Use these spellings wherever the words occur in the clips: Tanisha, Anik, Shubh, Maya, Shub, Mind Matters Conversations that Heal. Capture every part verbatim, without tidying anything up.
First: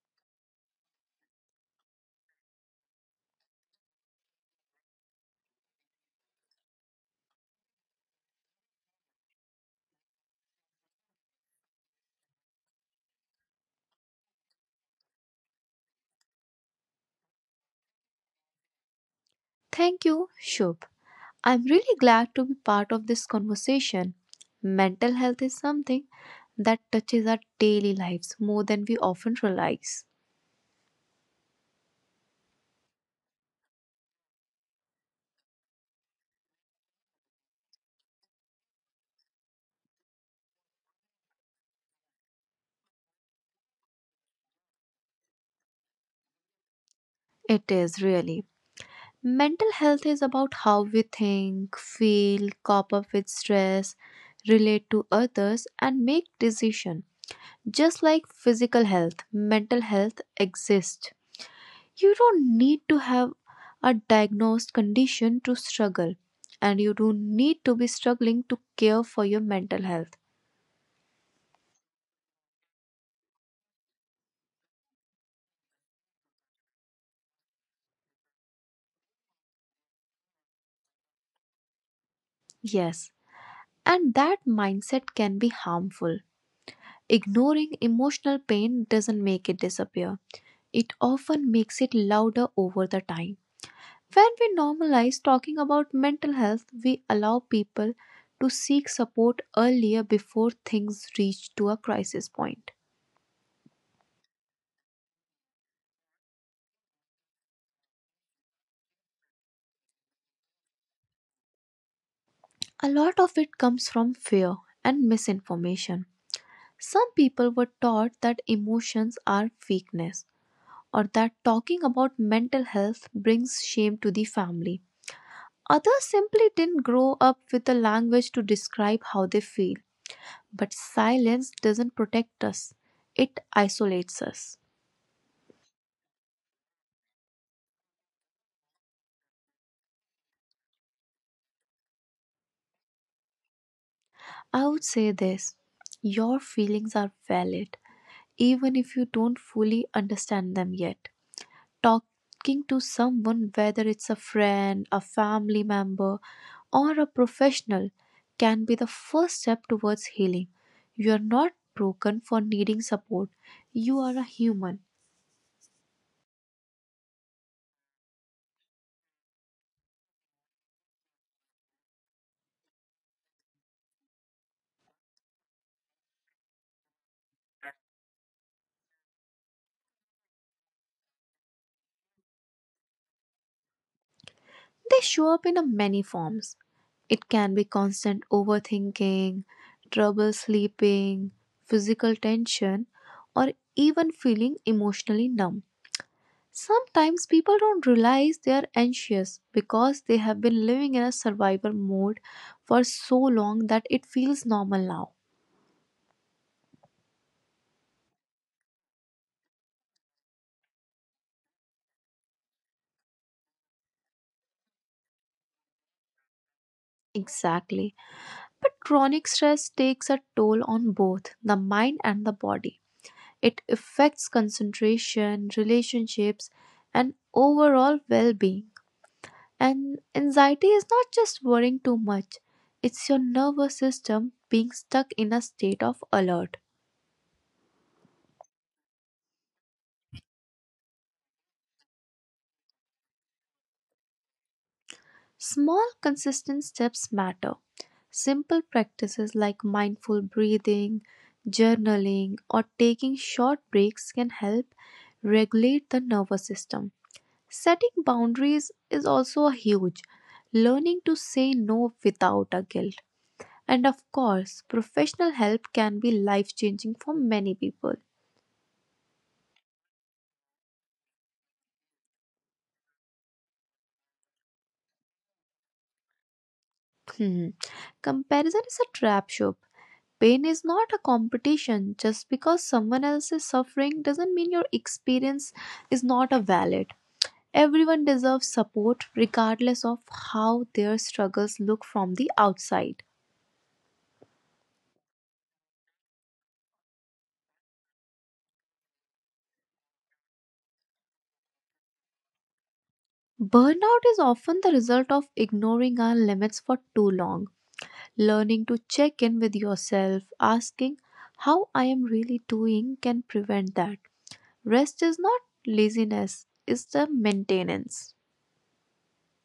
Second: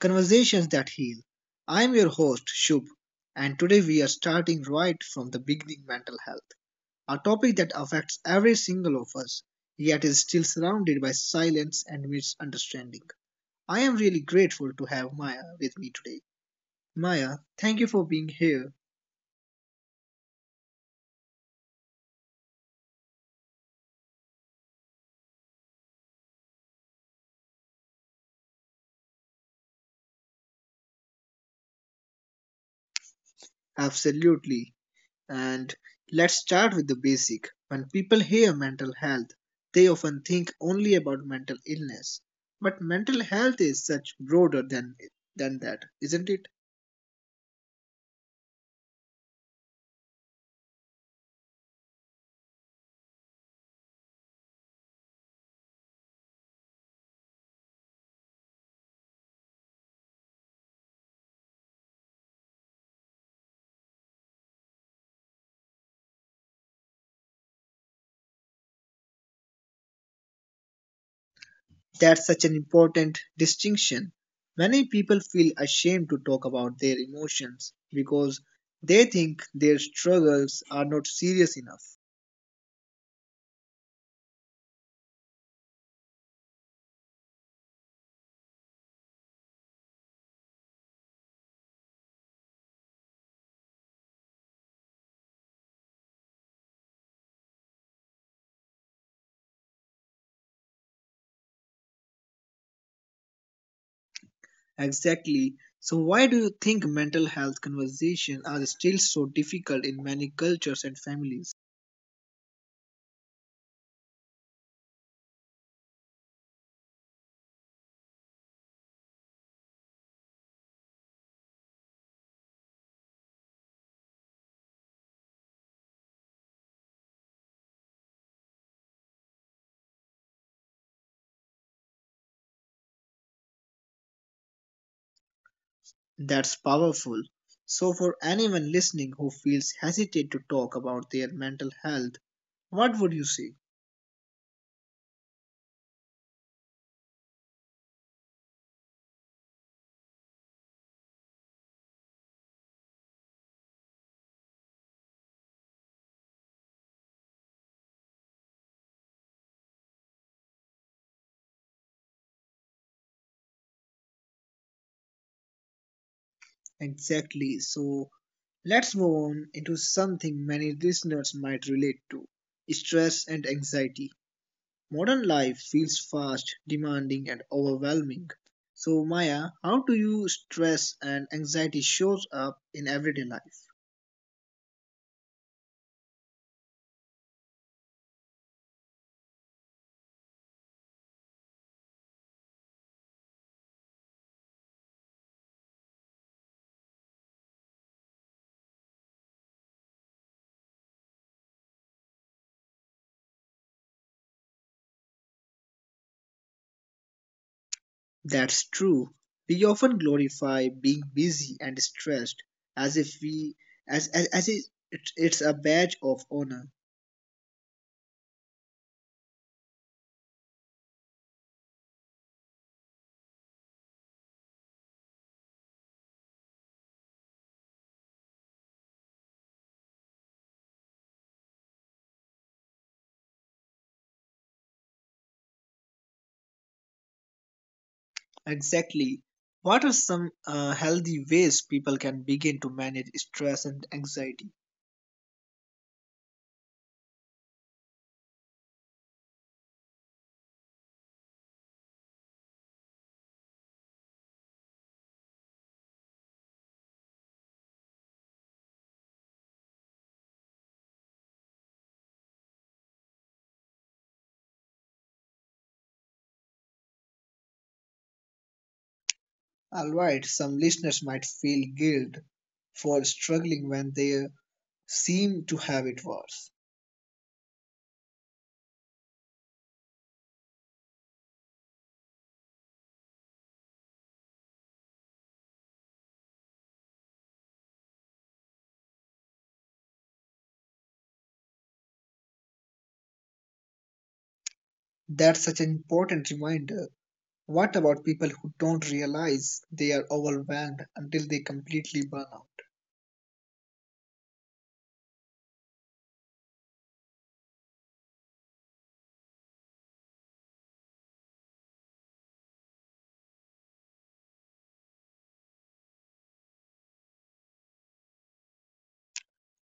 Conversations that Heal. I'm your host, Shub, and today we are starting right from the beginning mental health, a topic that affects every single of us, yet is still surrounded by silence and misunderstanding. I am really grateful to have Maya with me today. Maya, thank you for being here. Thank you, Shubh. I'm really glad to be part of this conversation. Mental health is something that touches our daily lives more than we often realize. Absolutely. And let's start with the basic. When people hear mental health, they often think only about mental illness. But mental health is such broader than, than that, isn't it? It is really. Mental health is about how we think, feel, cope up with stress, relate to others, and make decisions. Just like physical health, mental health exists. You don't need to have a diagnosed condition to struggle, and you don't need to be struggling to care for your mental health. That's such an important distinction. Many people feel ashamed to talk about their emotions because they think their struggles are not serious enough. Yes, and that mindset can be harmful. Ignoring emotional pain doesn't make it disappear, it often makes it louder over the time. When we normalize talking about mental health, we allow people to seek support earlier before things reach to a crisis point. Exactly. So why do you think mental health conversations are still so difficult in many cultures and families? A lot of it comes from fear and misinformation. Some people were taught that emotions are weakness or that talking about mental health brings shame to the family. Others simply didn't grow up with the language to describe how they feel. But silence doesn't protect us, it isolates us. That's powerful. So, for anyone listening who feels hesitant to talk about their mental health, what would you say? I would say this: your feelings are valid, even if you don't fully understand them yet. Talking to someone, whether it's a friend, a family member, or a professional, can be the first step towards healing. You are not broken for needing support. You are a human. Exactly. So, let's move on into something many listeners might relate to stress and anxiety. Modern life feels fast, demanding, and overwhelming. So, Maya, how do you stress and anxiety shows up in everyday life? They show up in a many forms. It can be constant overthinking, trouble sleeping, physical tension, or even feeling emotionally numb. Sometimes people don't realize they are anxious because they have been living in a survival mode for so long that it feels normal now. That's true. We often glorify being busy and stressed as if we as as, as if it- it's a badge of honor. Exactly. But chronic stress takes a toll on both the mind and the body. It affects concentration, relationships, and overall well being. And anxiety is not just worrying too much, it's your nervous system being stuck in a state of alert. Exactly. What are some uh, healthy ways people can begin to manage stress and anxiety? Small, consistent steps matter. Simple practices like mindful breathing, journaling, or taking short breaks can help regulate the nervous system. Setting boundaries is also huge. Learning to say no without a guilt. And of course, professional help can be life changing for many people. All right, some listeners might feel guilt for struggling when they seem to have it worse. Hmm. Comparison is a trap, Shobh. Pain is not a competition. Just because someone else is suffering doesn't mean your experience is not a valid. Everyone deserves support regardless of how their struggles look from the outside. That's such an important reminder. What about people who don't realize they are overwhelmed until they completely burn out? Burnout is often the result of ignoring our limits for too long. Learning to check in with yourself, asking how I am really doing, can prevent that. Rest is not laziness, it's the maintenance.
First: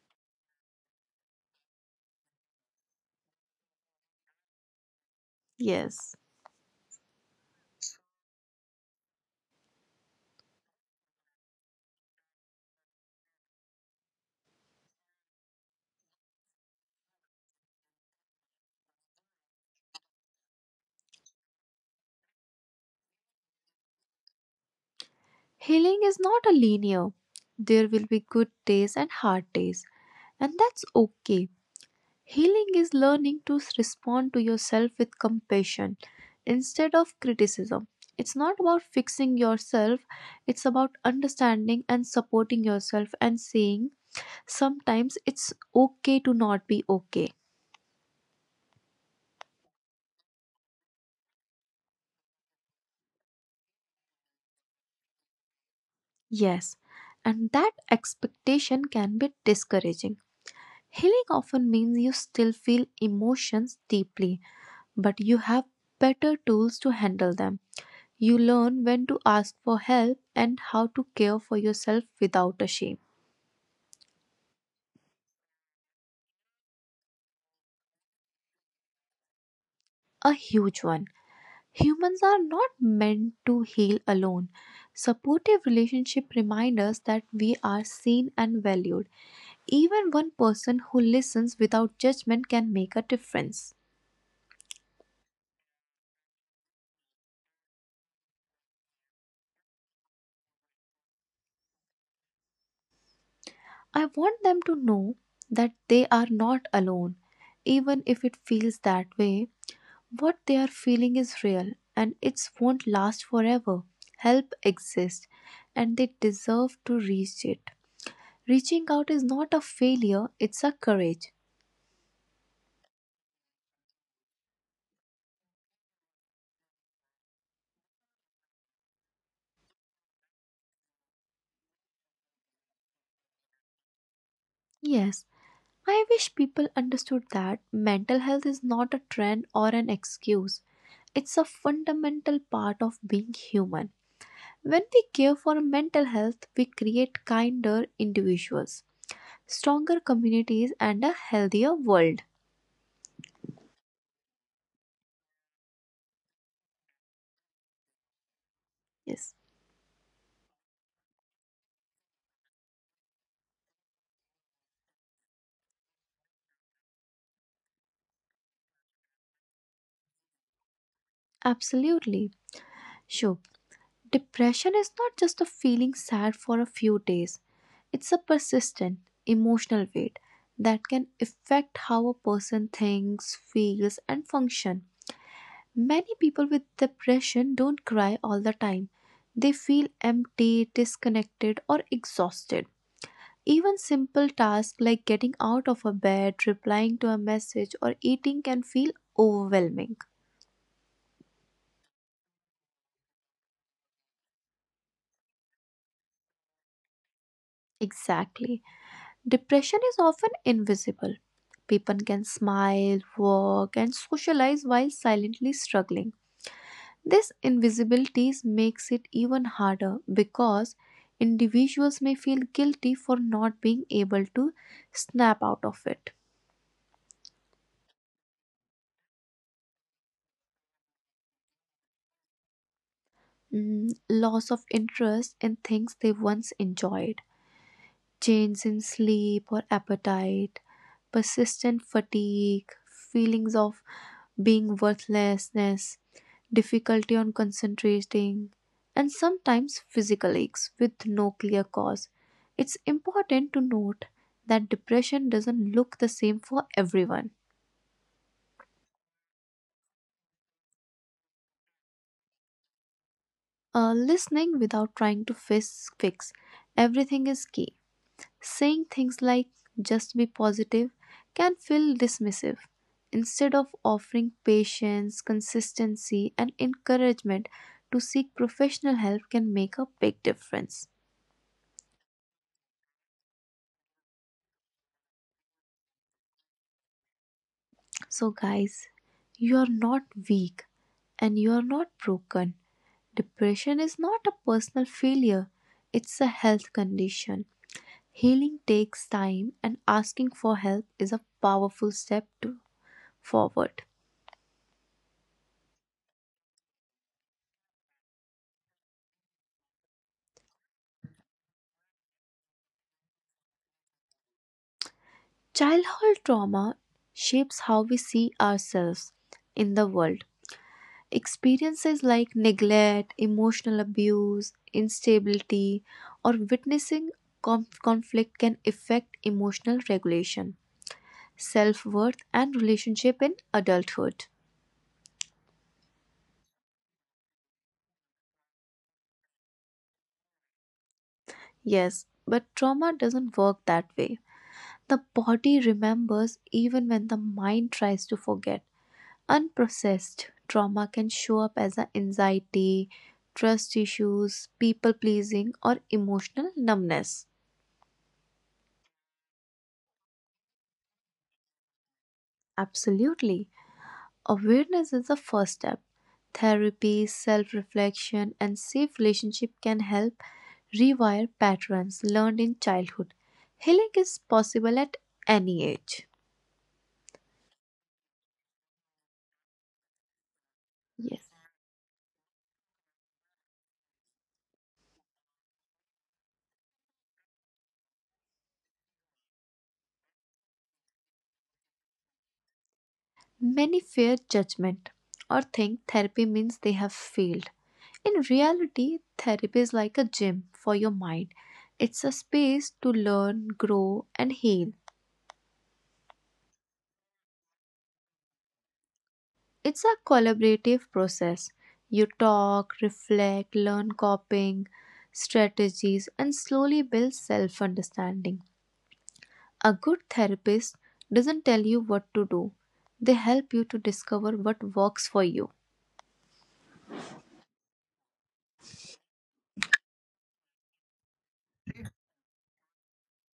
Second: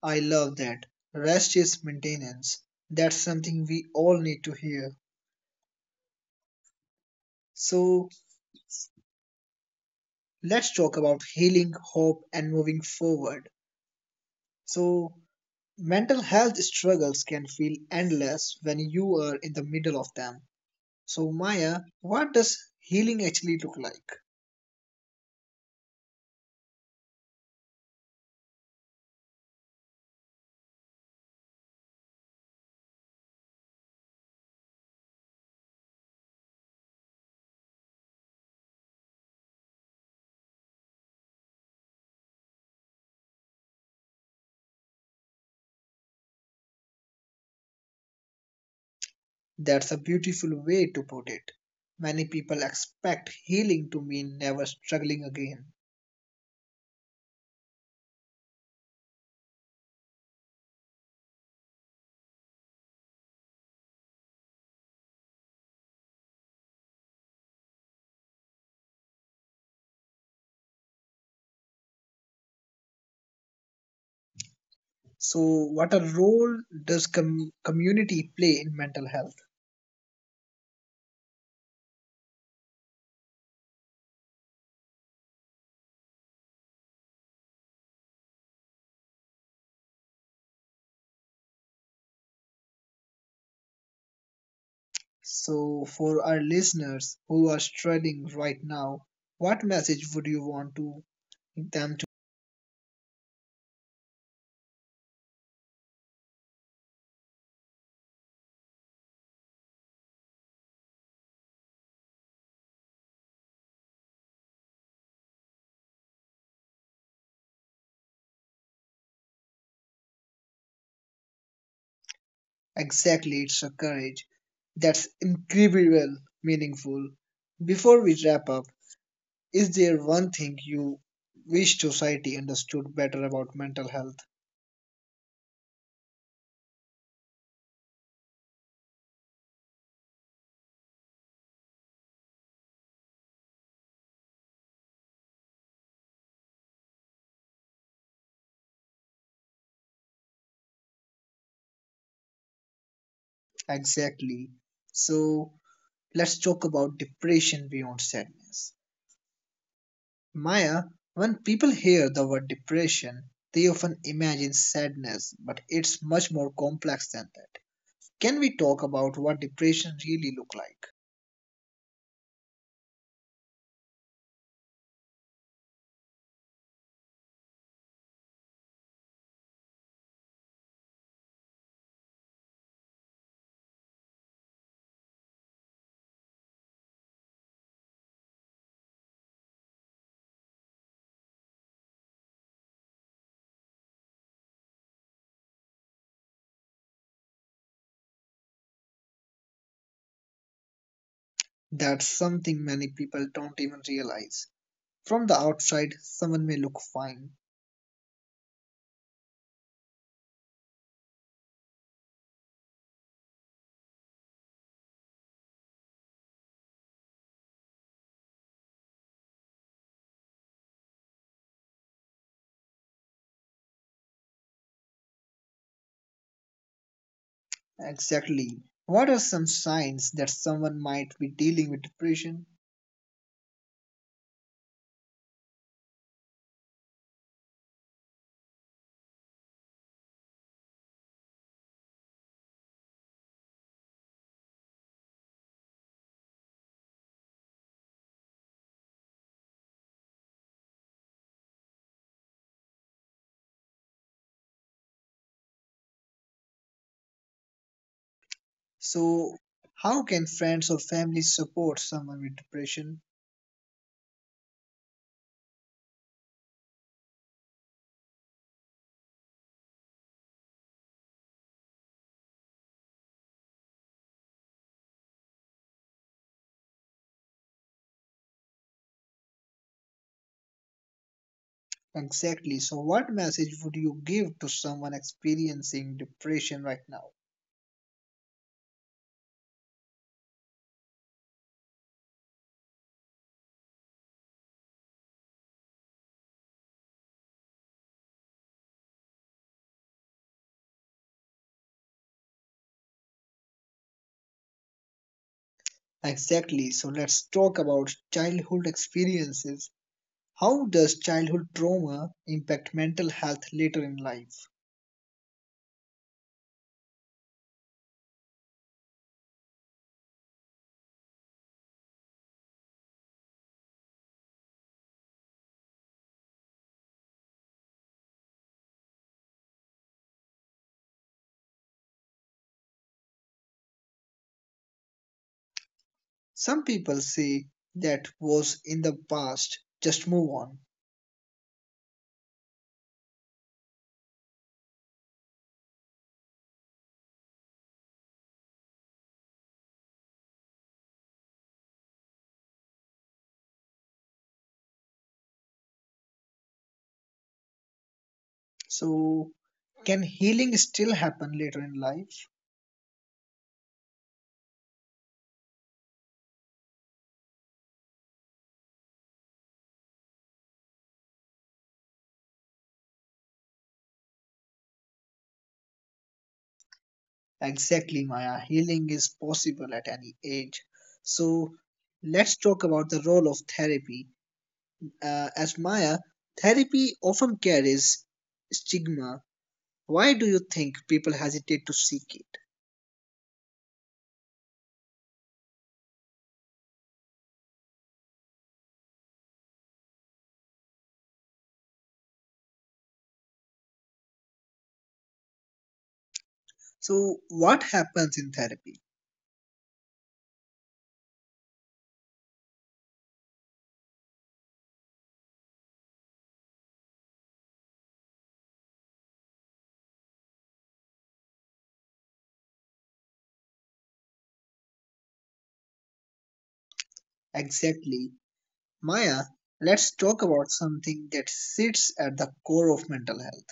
I love that. Rest is maintenance. That's something we all need to hear. Yes. So, let's talk about healing, hope, and moving forward. So, mental health struggles can feel endless when you are in the middle of them. So, Maya, what does healing actually look like? Healing is not a linear. There will be good days and hard days, and that's okay. Healing is learning to respond to yourself with compassion instead of criticism. It's not about fixing yourself, it's about understanding and supporting yourself and saying sometimes it's okay to not be okay. That's a beautiful way to put it. Many people expect healing to mean never struggling again. Yes, and that expectation can be discouraging. Healing often means you still feel emotions deeply but you have better tools to handle them. You learn when to ask for help and how to care for yourself without a shame. So, what a role does com- community play in mental health? A huge one. Humans are not meant to heal alone. Supportive relationships remind us that we are seen and valued. Even one person who listens without judgment can make a difference. So, for our listeners who are struggling right now, what message would you want to them to I want them to know that they are not alone, even if it feels that way. What they are feeling is real and it won't last forever. Help exists and they deserve to reach it. Reaching out is not a failure, it's a courage. exactly? It's a courage that's incredible, meaningful. Before we wrap up, is there one thing you wish society understood better about mental health? Yes, I wish people understood that mental health is not a trend or an excuse. It's a fundamental part of being human. When we care for mental health, we create kinder individuals, stronger communities, and a healthier world. Exactly. So, let's talk about depression beyond sadness. Yes, Maya, when people hear the word depression, they often imagine sadness, but it's much more complex than that. Can we talk about what depression really looks like? absolutely. Sure. Depression is not just a feeling sad for a few days, it's a persistent emotional weight that can affect how a person thinks, feels, and functions. Many people with depression don't cry all the time. They feel empty, disconnected, or exhausted. Even simple tasks like getting out of a bed, replying to a message, or eating can feel overwhelming. That's something many people don't even realize. From the outside, someone may look fine. Exactly. Depression is often invisible. People can smile, work, and socialize while silently struggling. This invisibility makes it even harder because individuals may feel guilty for not being able to snap out of it. Exactly. What are some signs that someone might be dealing with depression? Mm, loss of interest in things they once enjoyed, change in sleep or appetite, persistent fatigue, feelings of being worthlessness, difficulty on concentrating, and sometimes physical aches with no clear cause. It's important to note that depression doesn't look the same for everyone. So, how can friends or family support someone with depression? Uh, listening without trying to fix, fix everything is key. Saying things like just be positive can feel dismissive. Instead of offering patience, consistency, and encouragement to seek professional help can make a big difference. Exactly. So, what message would you give to someone experiencing depression right now? So, guys, you are not weak and you are not broken. Depression is not a personal failure, it's a health condition. Healing takes time, and asking for help is a powerful step to forward. Exactly. So, let's talk about childhood experiences. How does childhood trauma impact mental health later in life? Childhood trauma shapes how we see ourselves in the world. Experiences like neglect, emotional abuse, instability, or witnessing conf- conflict can affect emotional regulation, self worth, and relationship in adulthood. Some people say that was in the past, just move on. Yes, but trauma doesn't work that way. The body remembers even when the mind tries to forget. Unprocessed trauma can show up as a anxiety, trust issues, people pleasing, or emotional numbness. So, can healing still happen later in life? Absolutely. Awareness is the first step. Therapy, self reflection, and safe relationship can help rewire patterns learned in childhood. Healing is possible at any age. Exactly, Maya. Healing is possible at any age. Yes. So, let's talk about the role of therapy uh, as Maya, therapy often carries stigma. Why do you think people hesitate to seek it? Many fear judgment or think therapy means they have failed. In reality, therapy is like a gym for your mind. It's a space to learn, grow, and heal. So, what happens in therapy? It's a collaborative process. You talk, reflect, learn coping strategies, and slowly build self understanding. A good therapist doesn't tell you what to do, they help you to discover what works for you. Exactly. Maya, let's talk about something that sits at the core of mental health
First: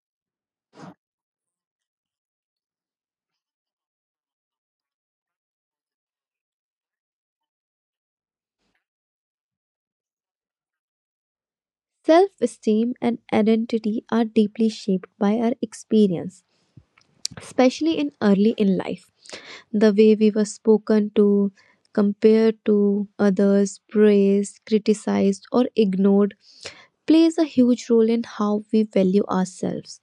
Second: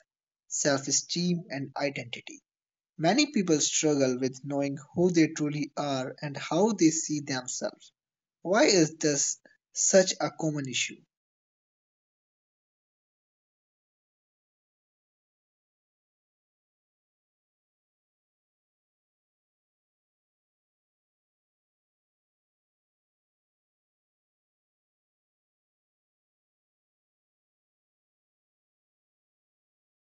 self esteem and identity. Many people struggle with knowing who they truly are and how they see themselves. Why is this such a common issue? Self esteem and identity are deeply shaped by our experience, especially in early in life. The way we were spoken to, compared to others, praised, criticized, or ignored plays a huge role in how we value ourselves.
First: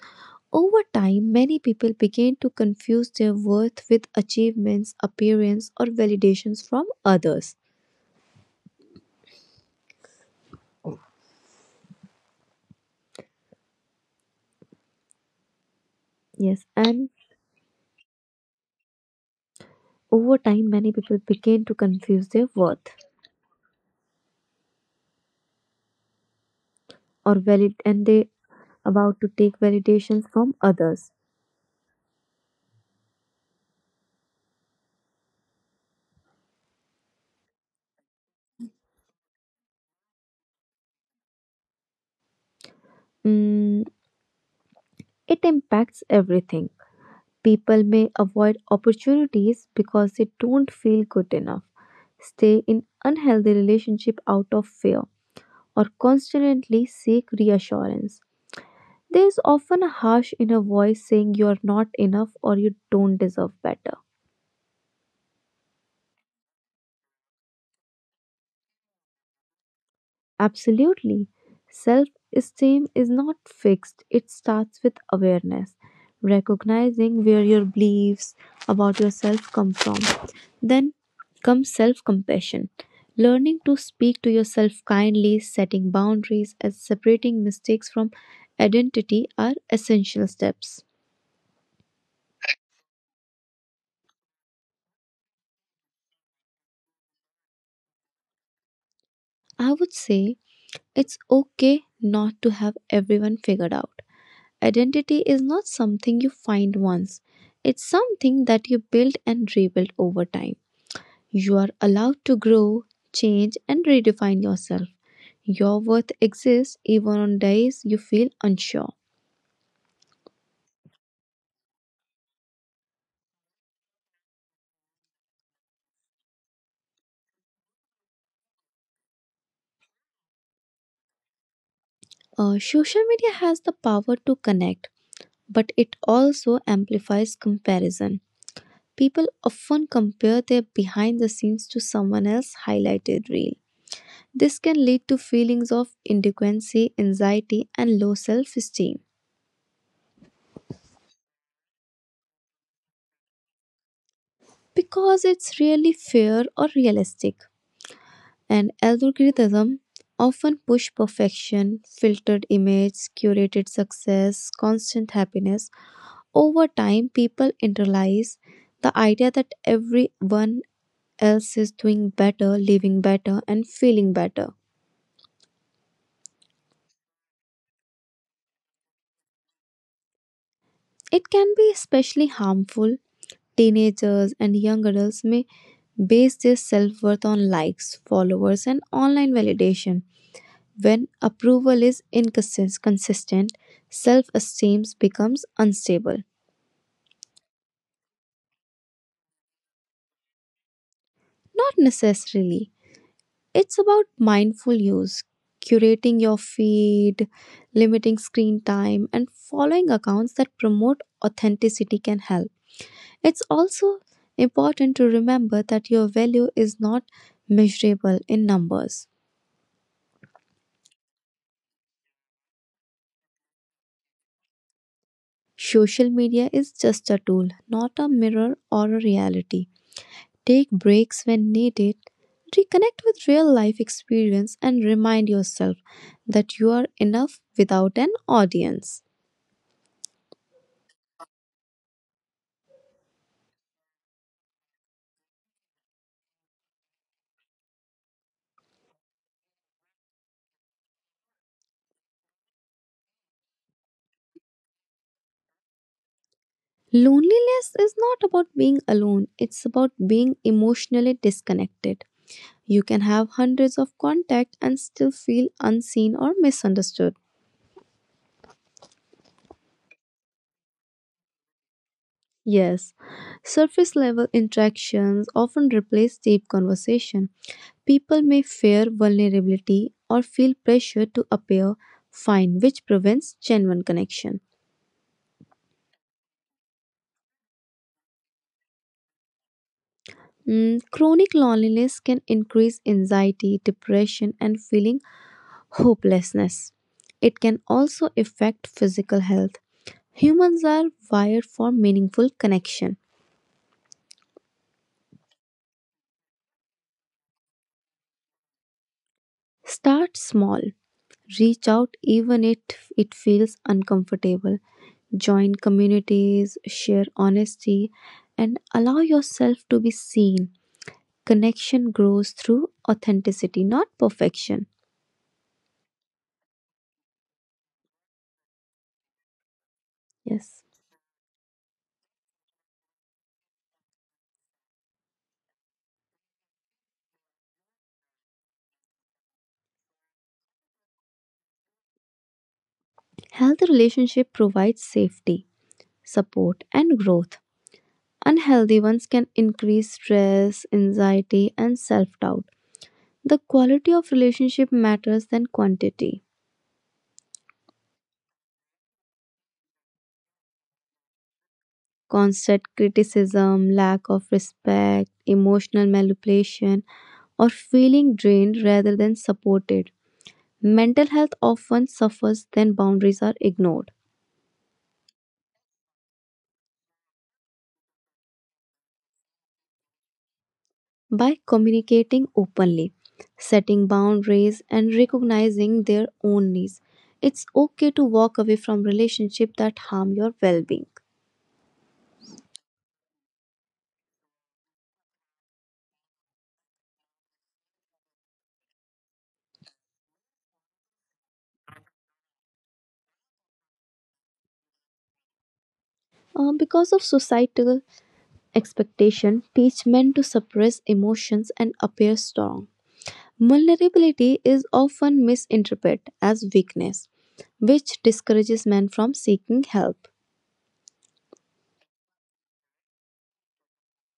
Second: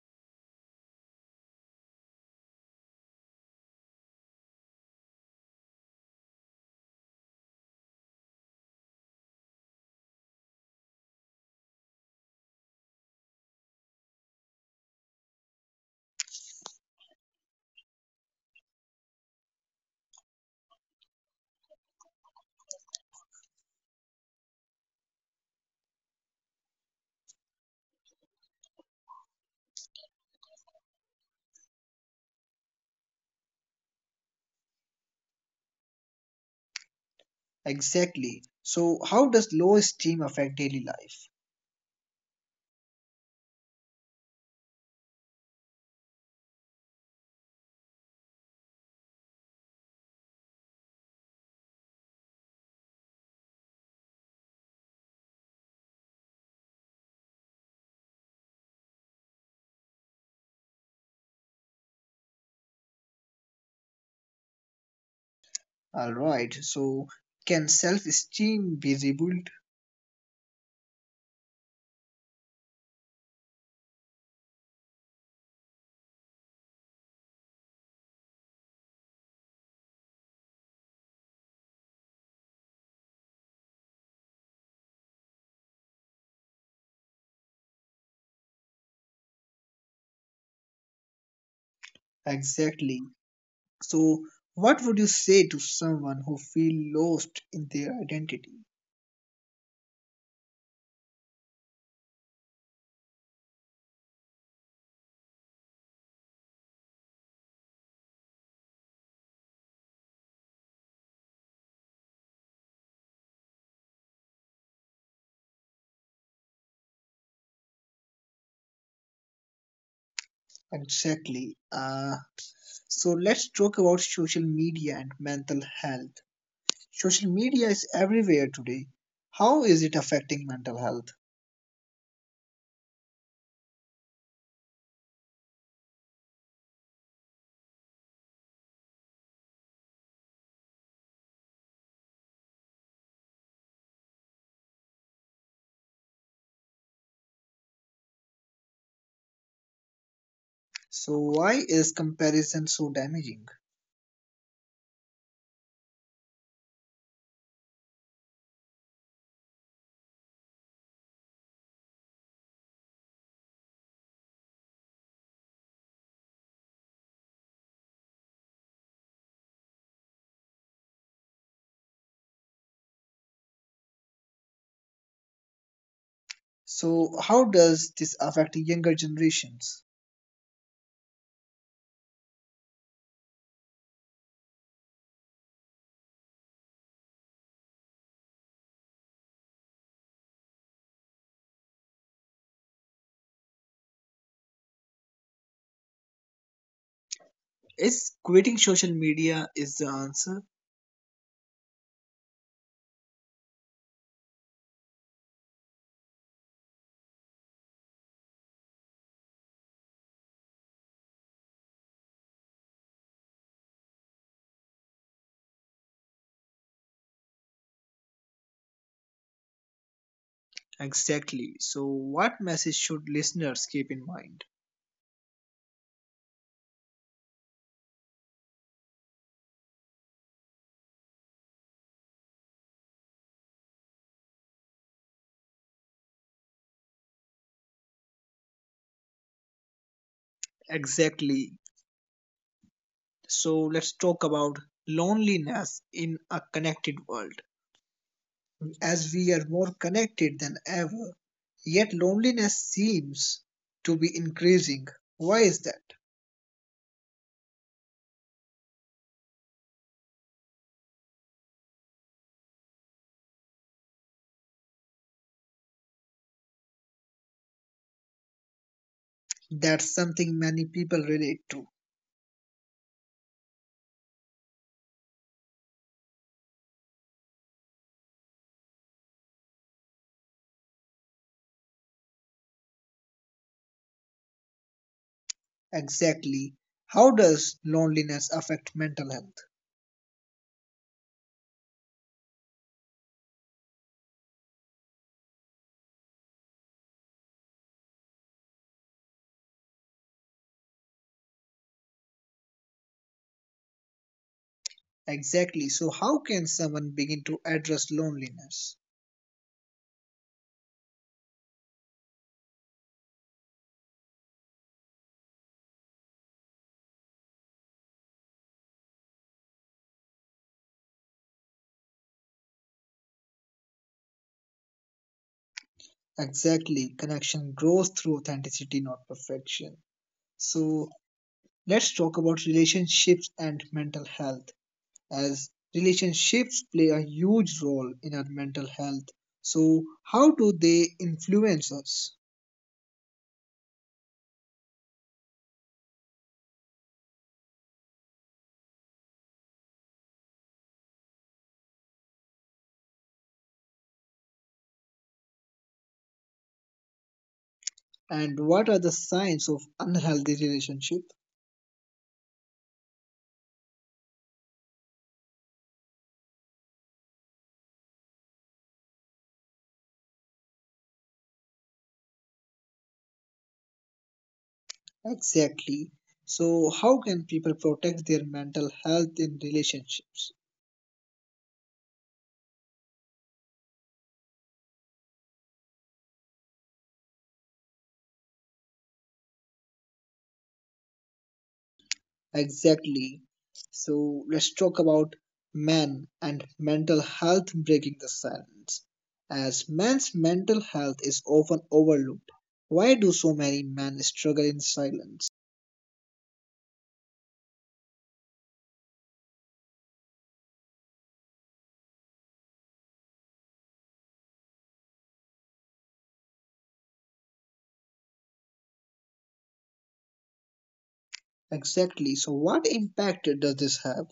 Over time, many people begin to confuse their worth with achievements, appearance, or validations from others. Yes, and over time, many people begin to confuse their worth or valid, and they about to take validations from others. Exactly. So, how does low esteem affect daily life? Mm, it impacts everything. People may avoid opportunities because they don't feel good enough, stay in unhealthy relationship out of fear, or constantly seek reassurance. There is often a harsh inner voice saying you are not enough or you don't deserve better. All right. So, can self-esteem be rebuilt? Absolutely. Self esteem is not fixed, it starts with awareness, recognizing where your beliefs about yourself come from. Then comes self compassion, learning to speak to yourself kindly, setting boundaries, and separating mistakes from identity are essential steps. Exactly. So, what would you say to someone who feel lost in their identity? I would say it's okay not to have everyone figured out. Identity is not something you find once, it's something that you build and rebuild over time. You are allowed to grow, change, and redefine yourself. Your worth exists even on days you feel unsure. Exactly. Uh, so, let's talk about social media and mental health. Social media is everywhere today. How is it affecting mental health? Uh, social media has the power to connect, but it also amplifies comparison. People often compare their behind the scenes to someone else's highlighted reel. This can lead to feelings of inadequacy, anxiety, and low self esteem. So, why is comparison so damaging? Because it's really fair or realistic. And algorithm often push perfection, filtered image, curated success, constant happiness. Over time, people internalize the idea that everyone else is doing better, living better, and feeling better. So, how does this affect younger generations? It can be especially harmful. Teenagers and young adults may base their self worth on likes, followers, and online validation. When approval is inconsistent, self esteem becomes unstable. Is quitting social media is the answer? Not necessarily. It's about mindful use, curating your feed, limiting screen time, and following accounts that promote authenticity can help. It's also important to remember that your value is not measurable in numbers. Exactly. So, what message should listeners keep in mind? Social media is just a tool, not a mirror or a reality. Take breaks when needed, reconnect with real life experience, and remind yourself that you are enough without an audience. Exactly. So, let's talk about loneliness in a connected world. As we are more connected than ever, yet loneliness seems to be increasing. Why is that? Loneliness is not about being alone, it's about being emotionally disconnected. You can have hundreds of contacts and still feel unseen or misunderstood. That's something many people relate to. Yes, surface level interactions often replace deep conversation. People may fear vulnerability or feel pressure to appear fine, which prevents genuine connection. Exactly. How does loneliness affect mental health? Mm, chronic loneliness can increase anxiety, depression, and feeling hopelessness. It can also affect physical health. Humans are wired for meaningful connection. Exactly. So, how can someone begin to address loneliness? Start small. Reach out even if it feels uncomfortable. Join communities, share honesty, and allow yourself to be seen. Connection grows through authenticity, not perfection. Exactly. Connection grows through authenticity, not perfection. Yes. So let's talk about relationships and mental health, as relationships play a huge role in our mental health. So, how do they influence us? Healthy relationship provides safety, support, and growth. Unhealthy ones can increase stress, anxiety, and self-doubt. The quality of relationship matters than quantity. And what are the signs of unhealthy relationship? Constant criticism, lack of respect, emotional manipulation, or feeling drained rather than supported. Mental health often suffers when boundaries are ignored. Exactly. So, how can people protect their mental health in relationships? By communicating openly, setting boundaries, and recognizing their own needs. It's okay to walk away from relationships that harm your well-being. Exactly. So let's talk about men and mental health breaking the silence. As men's mental health is often overlooked, why do so many men struggle in silence? Uh, because of societal expectation, teach men to suppress emotions and appear strong. Vulnerability is often misinterpreted as weakness, which discourages men from seeking help. Exactly. So what impact does this have?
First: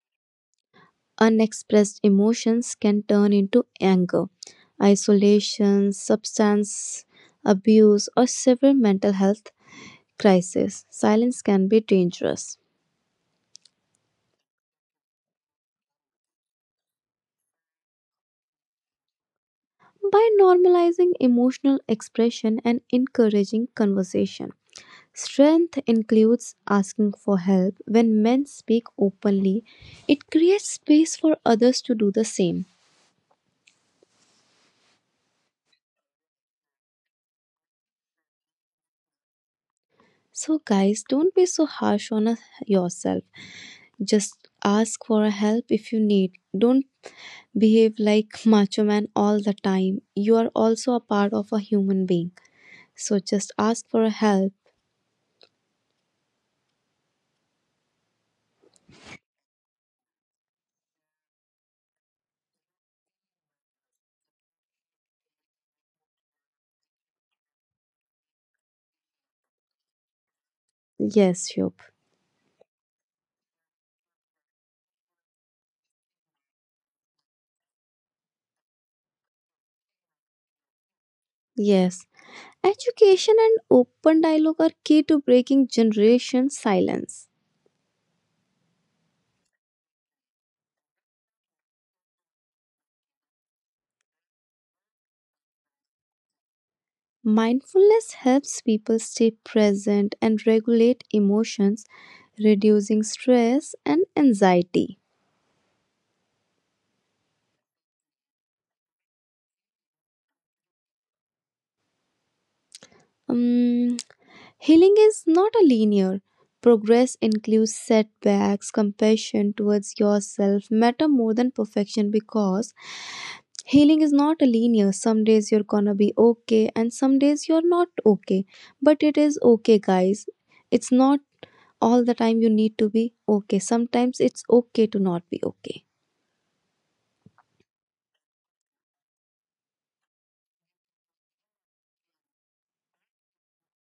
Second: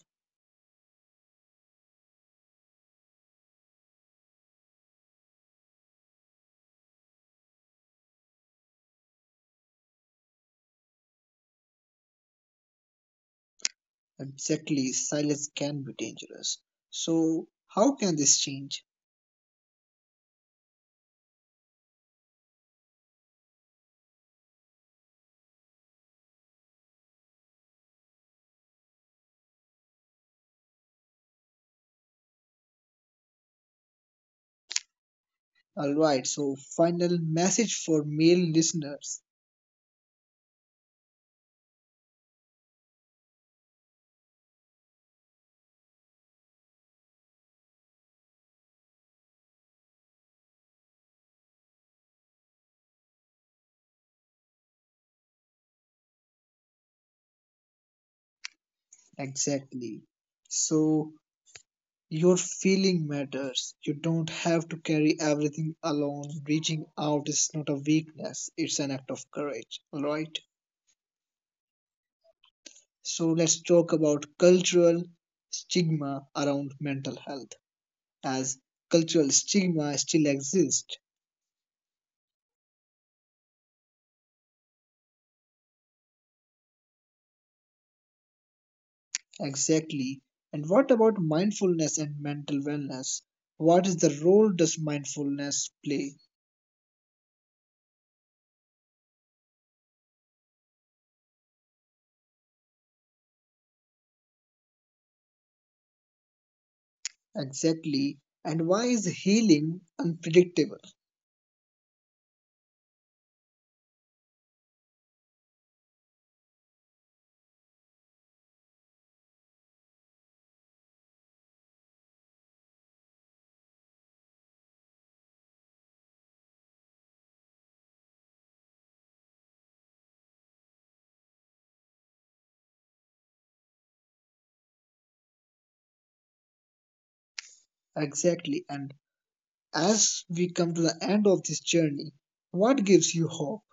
Unexpressed emotions can turn into anger, isolation, substance abuse, or severe mental health crises. Silence can be dangerous. Exactly. Silence can be dangerous. So how can this change? By normalizing emotional expression and encouraging conversation, strength includes asking for help. When men speak openly, it creates space for others to do the same. Alright. So final message for male listeners. So, guys, don't be so harsh on us- yourself. Just ask for help if you need. Don't behave like macho man all the time. You are also a part of a human being. So just ask for help. Exactly. So your feeling matters. You don't have to carry everything alone. Reaching out is not a weakness, it's an act of courage. Alright? Yes, Shubh. So let's talk about cultural stigma around mental health. As cultural stigma still exists. Yes. Education and open dialogue are key to breaking generation silence. Exactly. And what about mindfulness and mental wellness? What is the role does mindfulness play? Mindfulness helps people stay present and regulate emotions, reducing stress and anxiety. Exactly. And why is healing unpredictable? Um, Healing is not a linear. Progress includes setbacks, compassion towards yourself matter more than perfection because healing is not a linear. Some days you're gonna be okay and some days you're not okay. But it is okay, guys. It's not all the time you need to be okay. Sometimes it's okay to not be okay. Exactly. And as we come to the end of this journey, what gives you hope?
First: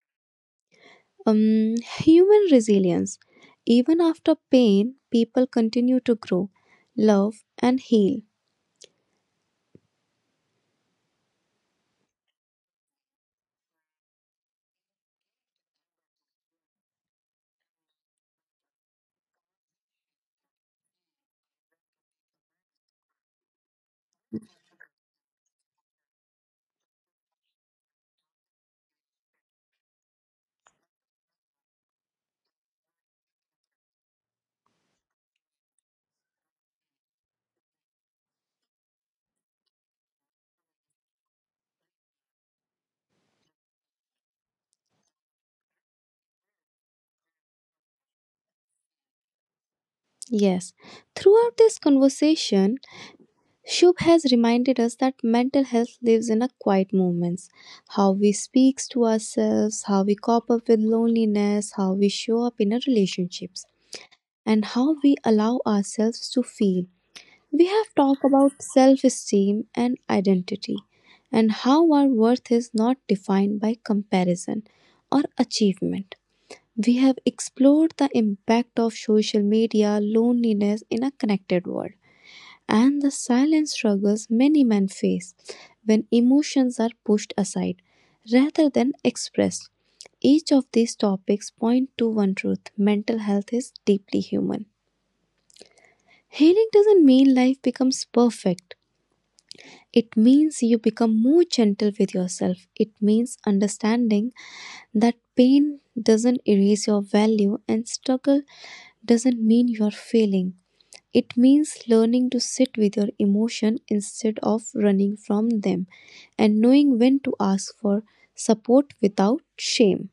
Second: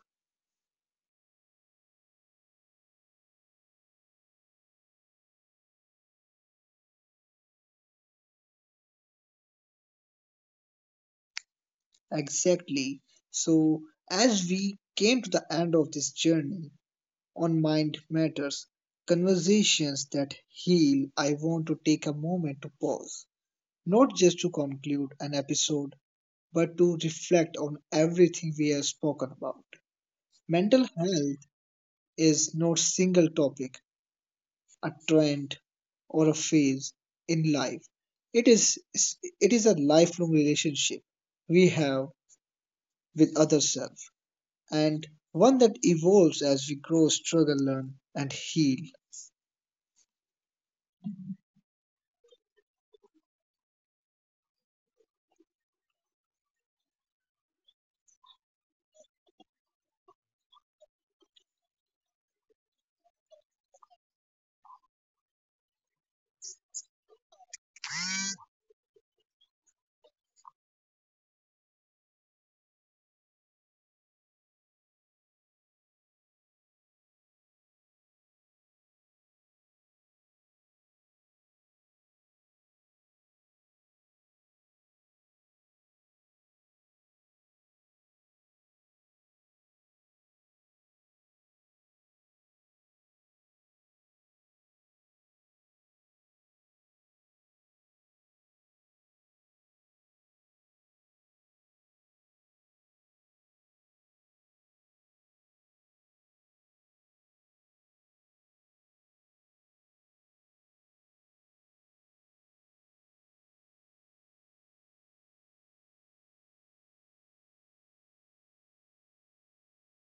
Um, human resilience. Even after pain, people continue to grow, love, and heal. Exactly. So, as we came to the end of this journey on Mind Matters, conversations that heal, I want to take a moment to pause, not just to conclude an episode, but to reflect on everything we have spoken about. Mental health is not single topic, a trend or a phase in life. It is it is a lifelong relationship we have with other self and one that evolves as we grow, struggle, learn and heal. Yes, throughout this conversation, Shubh has reminded us that mental health lives in our quiet moments. How we speak to ourselves, how we cope up with loneliness, how we show up in our relationships, and how we allow ourselves to feel. We have talked about self esteem and identity, and how our worth is not defined by comparison or achievement. We have explored the impact of social media loneliness in a connected world and the silent struggles many men face when emotions are pushed aside rather than expressed. Each of these topics point to one truth mental health is deeply human. Healing doesn't mean life becomes perfect. It means you become more gentle with yourself. It means understanding that pain doesn't erase your value and struggle doesn't mean you're failing. It means learning to sit with your emotion instead of running from them and knowing when to ask for support without shame.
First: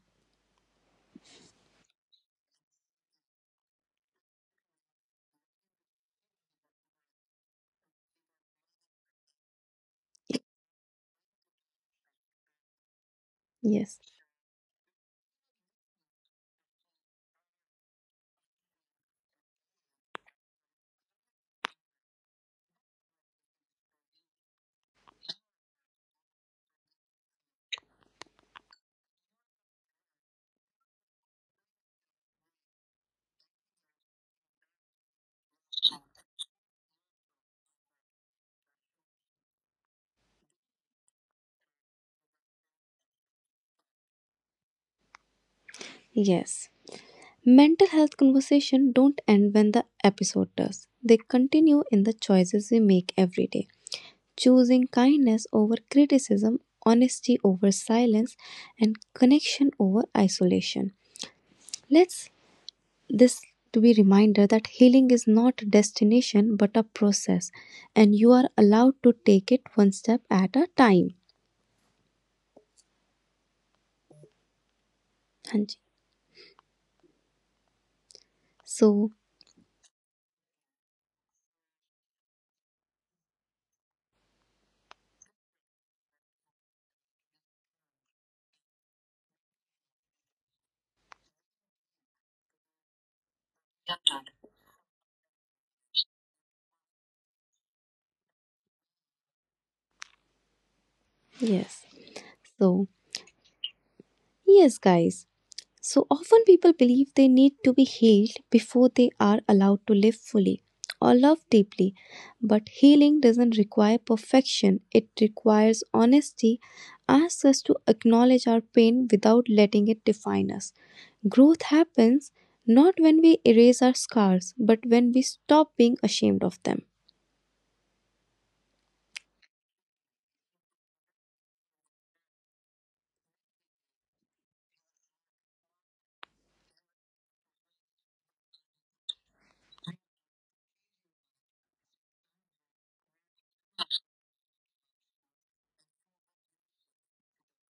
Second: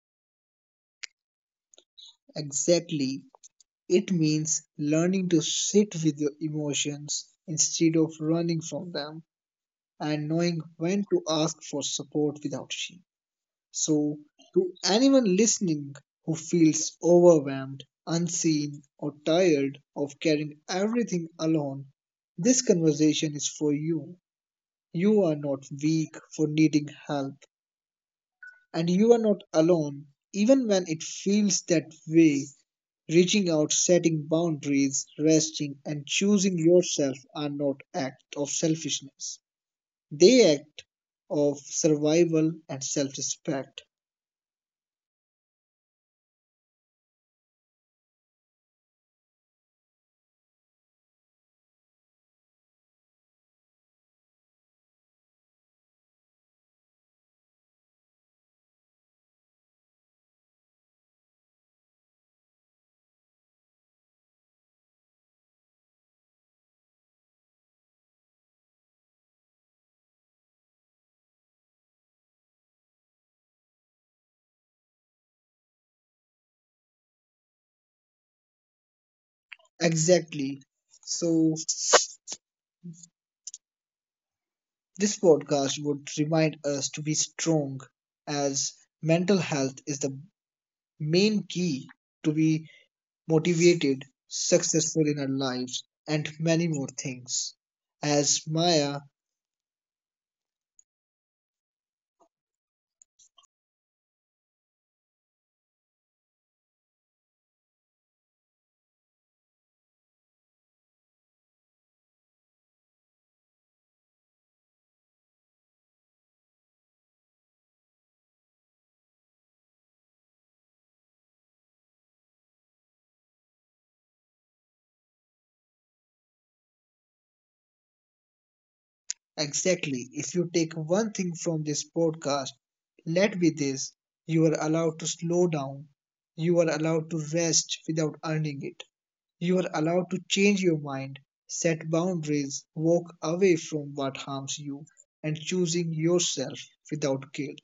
Exactly. It means learning to sit with your emotions instead of running from them and knowing when to ask for support without shame. Yes. So, to anyone listening who feels overwhelmed, unseen, or tired of carrying everything alone, this conversation is for you. You are not weak for needing help, and you are not alone, even when it feels that way. Reaching out, setting boundaries, resting, and choosing yourself are not acts of selfishness. They act of survival and self-respect. Yes. Mental health conversation don't end when the episode does. They continue in the choices we make every day. Choosing kindness over criticism, honesty over silence, and connection over isolation. Let's this to be reminder that healing is not a destination but a process and you are allowed to take it one step at a time हाँ जी. so Exactly. So, this podcast would remind us to be strong as mental health is the main key to be motivated, successful in our lives, and many more things. As Maya, yes so yes guys, so often people believe they need to be healed before they are allowed to live fully or love deeply, but healing doesn't require perfection, it requires honesty, asks us to acknowledge our pain without letting it define us. Growth happens not when we erase our scars, but when we stop being ashamed of them. exactly, if you take one thing from this podcast, let be this you are allowed to slow down, you are allowed to rest without earning it. You are allowed to change your mind, set boundaries, walk away from what harms you, and choosing yourself without guilt.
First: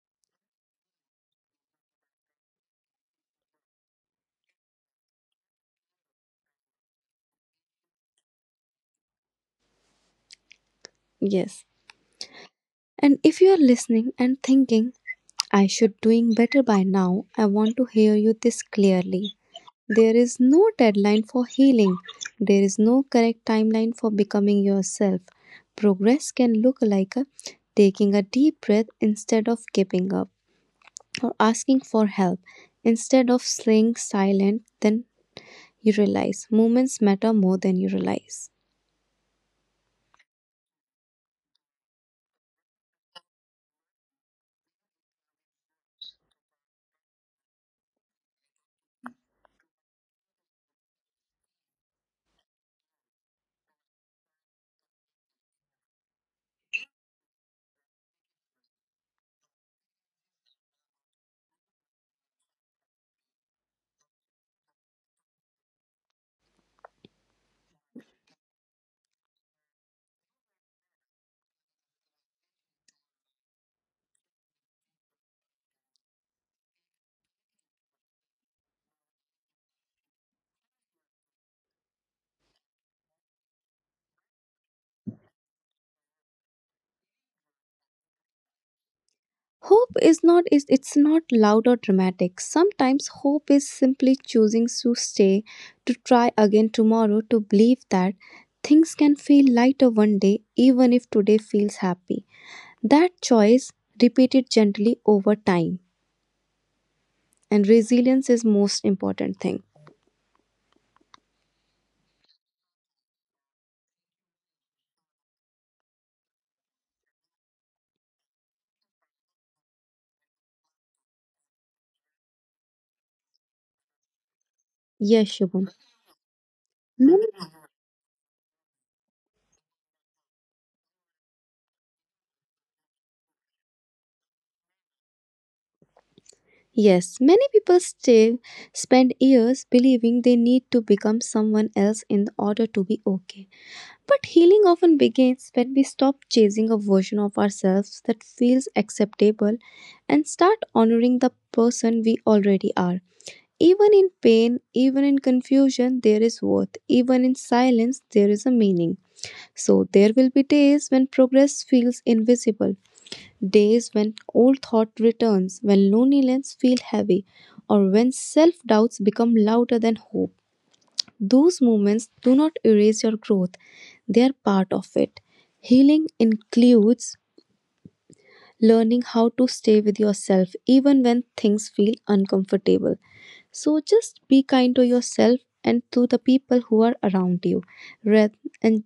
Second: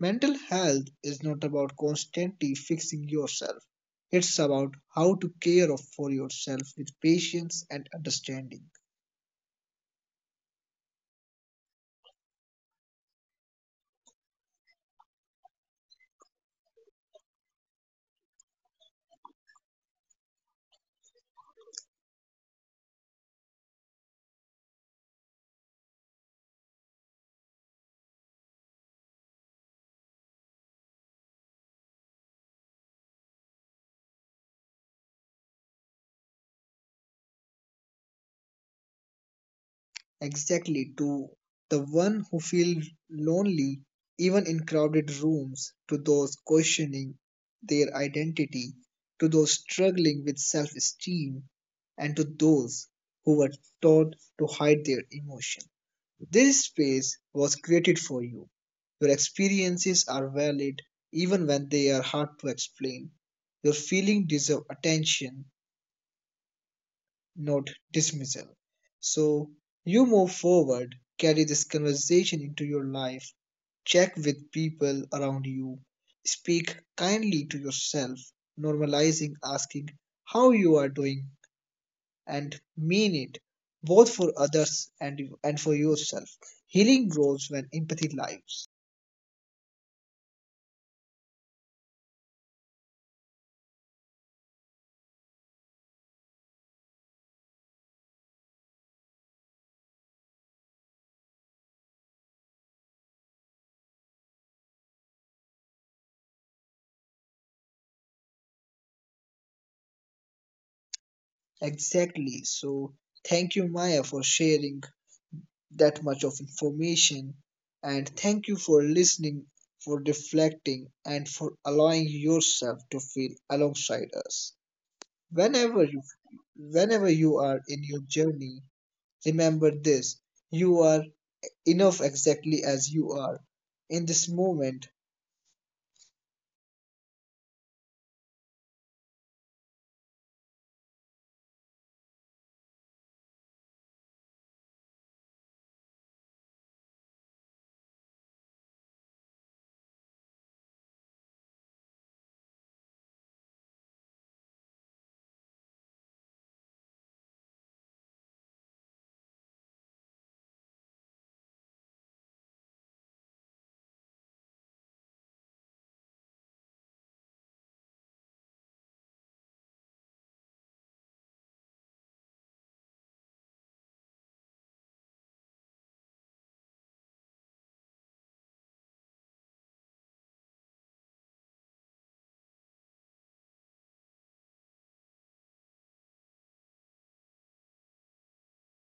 Mental health is not about constantly fixing yourself. It's about how to care for yourself with patience and understanding. Yes. And if you are listening and thinking, I should doing better by now, I want to hear you this clearly. There is no deadline for healing. There is no correct timeline for becoming yourself. Progress can look like a taking a deep breath instead of giving up or asking for help instead of staying silent then you realize. Moments matter more than you realize. Exactly, to the one who feels lonely even in crowded rooms, to those questioning their identity, to those struggling with self esteem, and to those who were taught to hide their emotion. This space was created for you. Your experiences are valid even when they are hard to explain. Your feelings deserve attention not dismissal. So you move forward, carry this conversation into your life, check with people around you, speak kindly to yourself, normalizing asking how you are doing and mean it both for others and and for yourself. Healing grows when empathy lives. Hope is not is it's not loud or dramatic. Sometimes hope is simply choosing to stay, to try again tomorrow, to believe that things can feel lighter one day even if today feels happy. That choice repeated gently over time and resilience is most important thing. Exactly. So thank you Maya for sharing that much of information. And thank you for listening, for reflecting, and for allowing yourself to feel alongside us. Yes, Shubham. Whenever you, whenever Many- you are in your journey, remember this you are enough exactly as you are in this moment. Yes, many people stay spend years believing they need to become someone else in order to be okay. But healing often begins when we stop chasing a version of ourselves that feels acceptable and start honoring the person we already are. Even in pain, even in confusion, there is worth. Even in silence, there is a meaning. So, there will be days when progress feels invisible, days when old thought returns, when loneliness feels heavy, or when self doubts become louder than hope. Those moments do not erase your growth, they are part of it. Healing includes learning how to stay with yourself even when things feel uncomfortable. So just be kind to yourself and to the people who are around you. Re- And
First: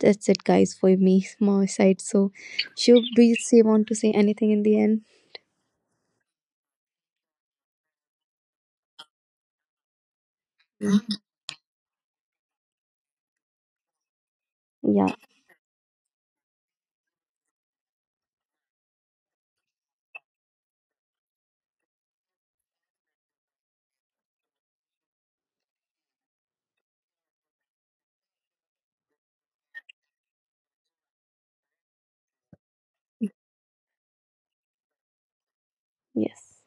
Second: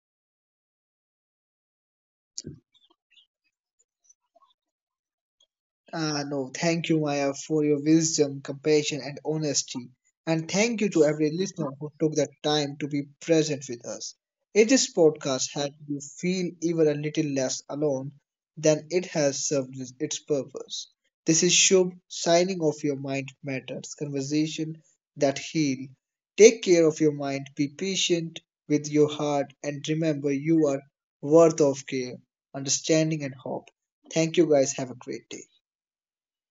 that's it, guys, for me, my side. So, should we say want to say anything in the end? Ah, no, thank you, Maya, for your wisdom, compassion, and honesty. And thank you to every listener who took the time to be present with us. If this Yeah. podcast helped you feel even a little less alone, then it has served its its purpose. This is Shubh signing off your mind matters conversation that heal. Take care of your mind, be patient with your heart, and remember you are worth of care, understanding, and hope. Thank you guys. Have a great day. Yes.